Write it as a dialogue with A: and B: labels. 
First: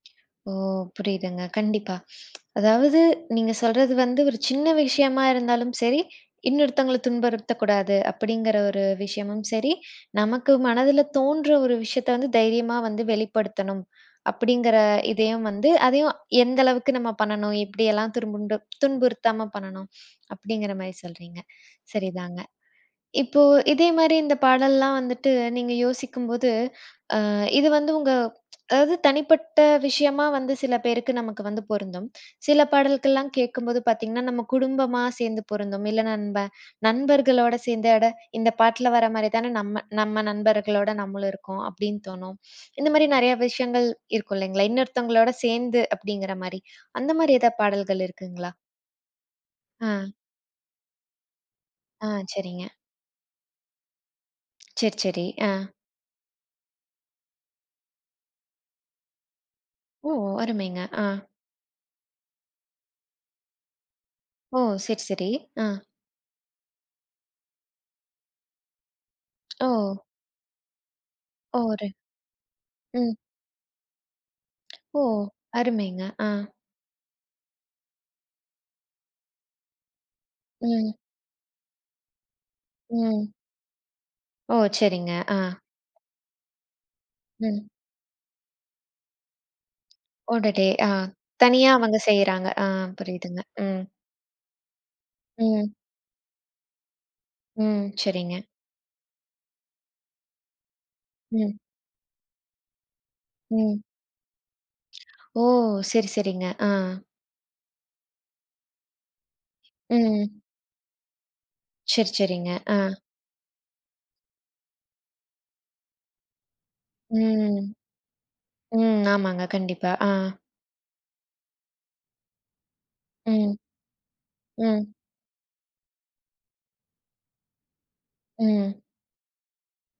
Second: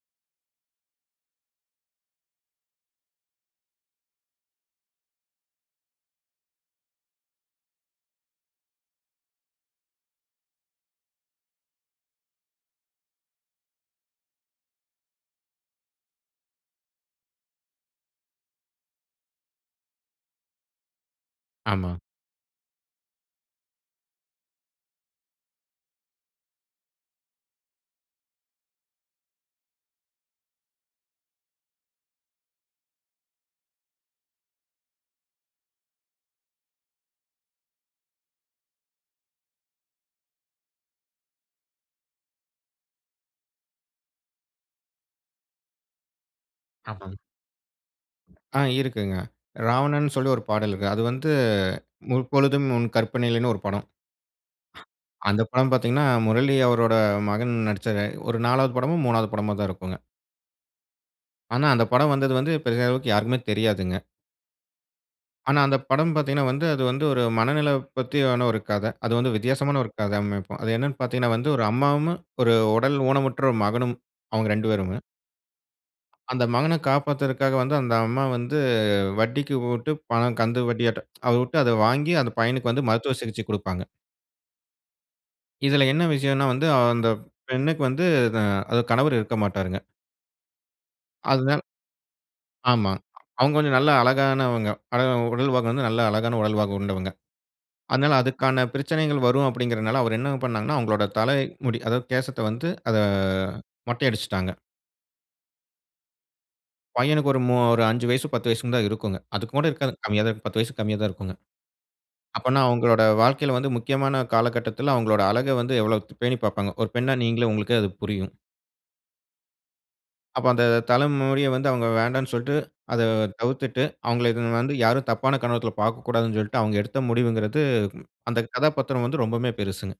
A: ஓ! புரியுதுங்க. கண்டிப்பா. அதாவது நீங்க சொல்றது வந்து ஒரு சின்ன விஷயமா இருந்தாலும் சரி, இன்னொருத்தங்கள துன்புறுத்தக்கூடாது அப்பிடிங்கிற ஒரு விஷயமும் சரி, நமக்கு மனதில தோன்ற ஒரு விஷயத்த வந்து தைரியமா வந்து வெளிப்படுத்தணும், அப்பிடிங்கிற இதையும் வந்து, அதையும் எந்த அளவுக்கு நம்ம பண்ணணும், எப்பிடியெல்லாம் துருமுன்டு துன்புறுத்தாம பண்ணணும், அப்பிடிங்கற மாரி சொல்றீங்க.
B: ஆமா.
A: சரிதாங்க. இப்போ இதேமாரி இந்தப் பாடல்லாம் வந்துட்டு, நீங்க யோசிக்கும்போது, அ இது வந்து உங்க அதாவது தனிப்பட்ட விஷயமா வந்து சில பேருக்கு நமக்கு வந்து பொருந்தும். சில பாடல்கள்லாம் கேட்கும்போது பார்த்தீங்கன்னா, நம்ம குடும்பமா சேர்ந்து பொருந்தும். இல்ல நண்ப நண்பர்களோட சேர்ந்து, "அட இந்த பாட்ல வரமாரிதான நம்ம நம்ம நண்பர்களோட நம்மளும் இருக்கோம்". அப்பிடின்னு தோணும். இந்தமாரி நிறையா விஷயங்கள் இருக்கும் இல்லைங்களா? இன்னொருத்தங்களோட சேர்ந்து அப்பிடிங்கிற மாரி, அந்த
B: ஆமாங்க.
A: மாரி எதா பாடல்கள் இருக்குங்களா?
B: ஆ. இருக்குங்க.
A: அ.
B: ராவணன் சொல்லி ஒரு பாடல்ங்க. அது வந்து
A: ஆ. சரிங்க.
B: முற்பொழுதும் உன் கற்பனையிலேன்னு ஒரு படம்.
A: சரி, சரி.
B: அந்தப்
A: அ.
B: படம் பார்த்தீங்கன்னா, முரளி அவரோட மகன் நடிச்சது. ஒரு 4வது படமோ, 3வது படமோ தான் இருக்குங்க.
A: ஓ! அருமைங்க. ஆ
B: ஆனா, அந்தப் படம் வந்தது வந்து, பெரிய அளவுக்கு யாருக்குமே தெரியாதுங்க.
A: ஓ! சரி, சரி.
B: ஆனா,
A: அ
B: அந்தப் படம் பார்த்தீங்கன்னா வந்து, அது வந்து ஒரு மனநல பத்தியான ஒரு கத. அது வந்து வித்தியாசமான ஒரு
A: ஓ!
B: கத அமைப்பு. அது என்னன்னு பார்த்தீங்கன்னா வந்து
A: ஓ!
B: ஒரு
A: ர
B: அம்மாவுமு, ஒரு உடல்
A: ம்.
B: ஊனமுற்ற ஒரு மகனும் அவுங்க இரண்டு பேருங்க!
A: ஓ! அருமைங்க. ஆ
B: அந்த மகன காப்பாத்துறதுக்காக வந்து அந்த அம்மா வந்து வட்டிக்கு விட்டு பணம் கந்து
A: ம்.
B: வட்டியாட்டம். அத வுட்டு, அத வாங்கி, அந்த பையனுக்கு வந்து மருத்துவ
A: ம்.
B: சிகிச்சை குடுப்பாங்க.
A: ஓ! சரிங்க. ஆ
B: இதில என்ன விஷயன்னா வந்து, அ அந்தப்
A: ம்.
B: பெண்ணுக்கு வந்து இத அதாவது கணவரு இருக்க மாட்டாருங்க.
A: அடடே! அ.
B: அதுதான்.
A: தனியா அவங்க செய்றாங்க. அ
B: ஆமாங்க.
A: புரியுதுங்க.
B: அவுங்க கொஞ்சம்
A: ம்
B: நல்லா அழகானவங்க. அழகா உடல்வாகு
A: ம்.
B: வந்து நல்லா அழகான உடல்வாகு கொண்டவங்க.
A: ம்.
B: அதனால
A: சரிங்க.
B: அதுக்கான பிரச்சனைகள் வரும் அப்படிங்கிறனால, அவரு என்னங்க பண்ணாங்கன்னா, அவங்களோட தலை
A: ம்.
B: முடி அதாவது கேசத்த வந்து அத
A: ம்.
B: மொட்டை அடிச்சிட்டாங்க.
A: ஓ! சரி. சரிங்க. ஆ.
B: பையனுக்கு ஒரு மூ ஒரு 5 வயசு, ஒரு 10 வயசுனுதான் இருக்குங்க. அதுக்கூட இருக்காதுங்க. கம்மியாதான்
A: ம்.
B: இருக்கும், 10 வயசுக்கு கம்மியாதான் இருக்குங்க.
A: சரி. சரிங்க.
B: அப்பன்னா
A: ஆ.
B: அவுங்களோட வாழ்க்கையில வந்து முக்கியமான காலகட்டத்தில அவுங்களோட அழக வந்து எவ்ளோ த் பேணி பாப்பாங்க. ஒரு பெண்ணா நீங்களே,
A: ம்,
B: உங்களுக்கே அது புரியும்.
A: ம், ஆமாங்க. கண்டிப்பா. ஆ.
B: அப்ப அந்த தல முடிய வந்து அவுங்க வேண்டான்னு சொல்ட்டு, அத
A: ம்.
B: தவிர்த்திட்டு, அவுங்கள எதும் வந்து
A: ம்.
B: யாரும் தப்பான கண்ணோட்டத்துல பார்க்கக்கூடாதுனு சொல்லிட்டு, அவுங்க எடுத்த முடிவுங்கிறது அந்த
A: ம்.
B: கதாபாத்திரம் வந்து ரொம்பவுமே பெருசுங்க.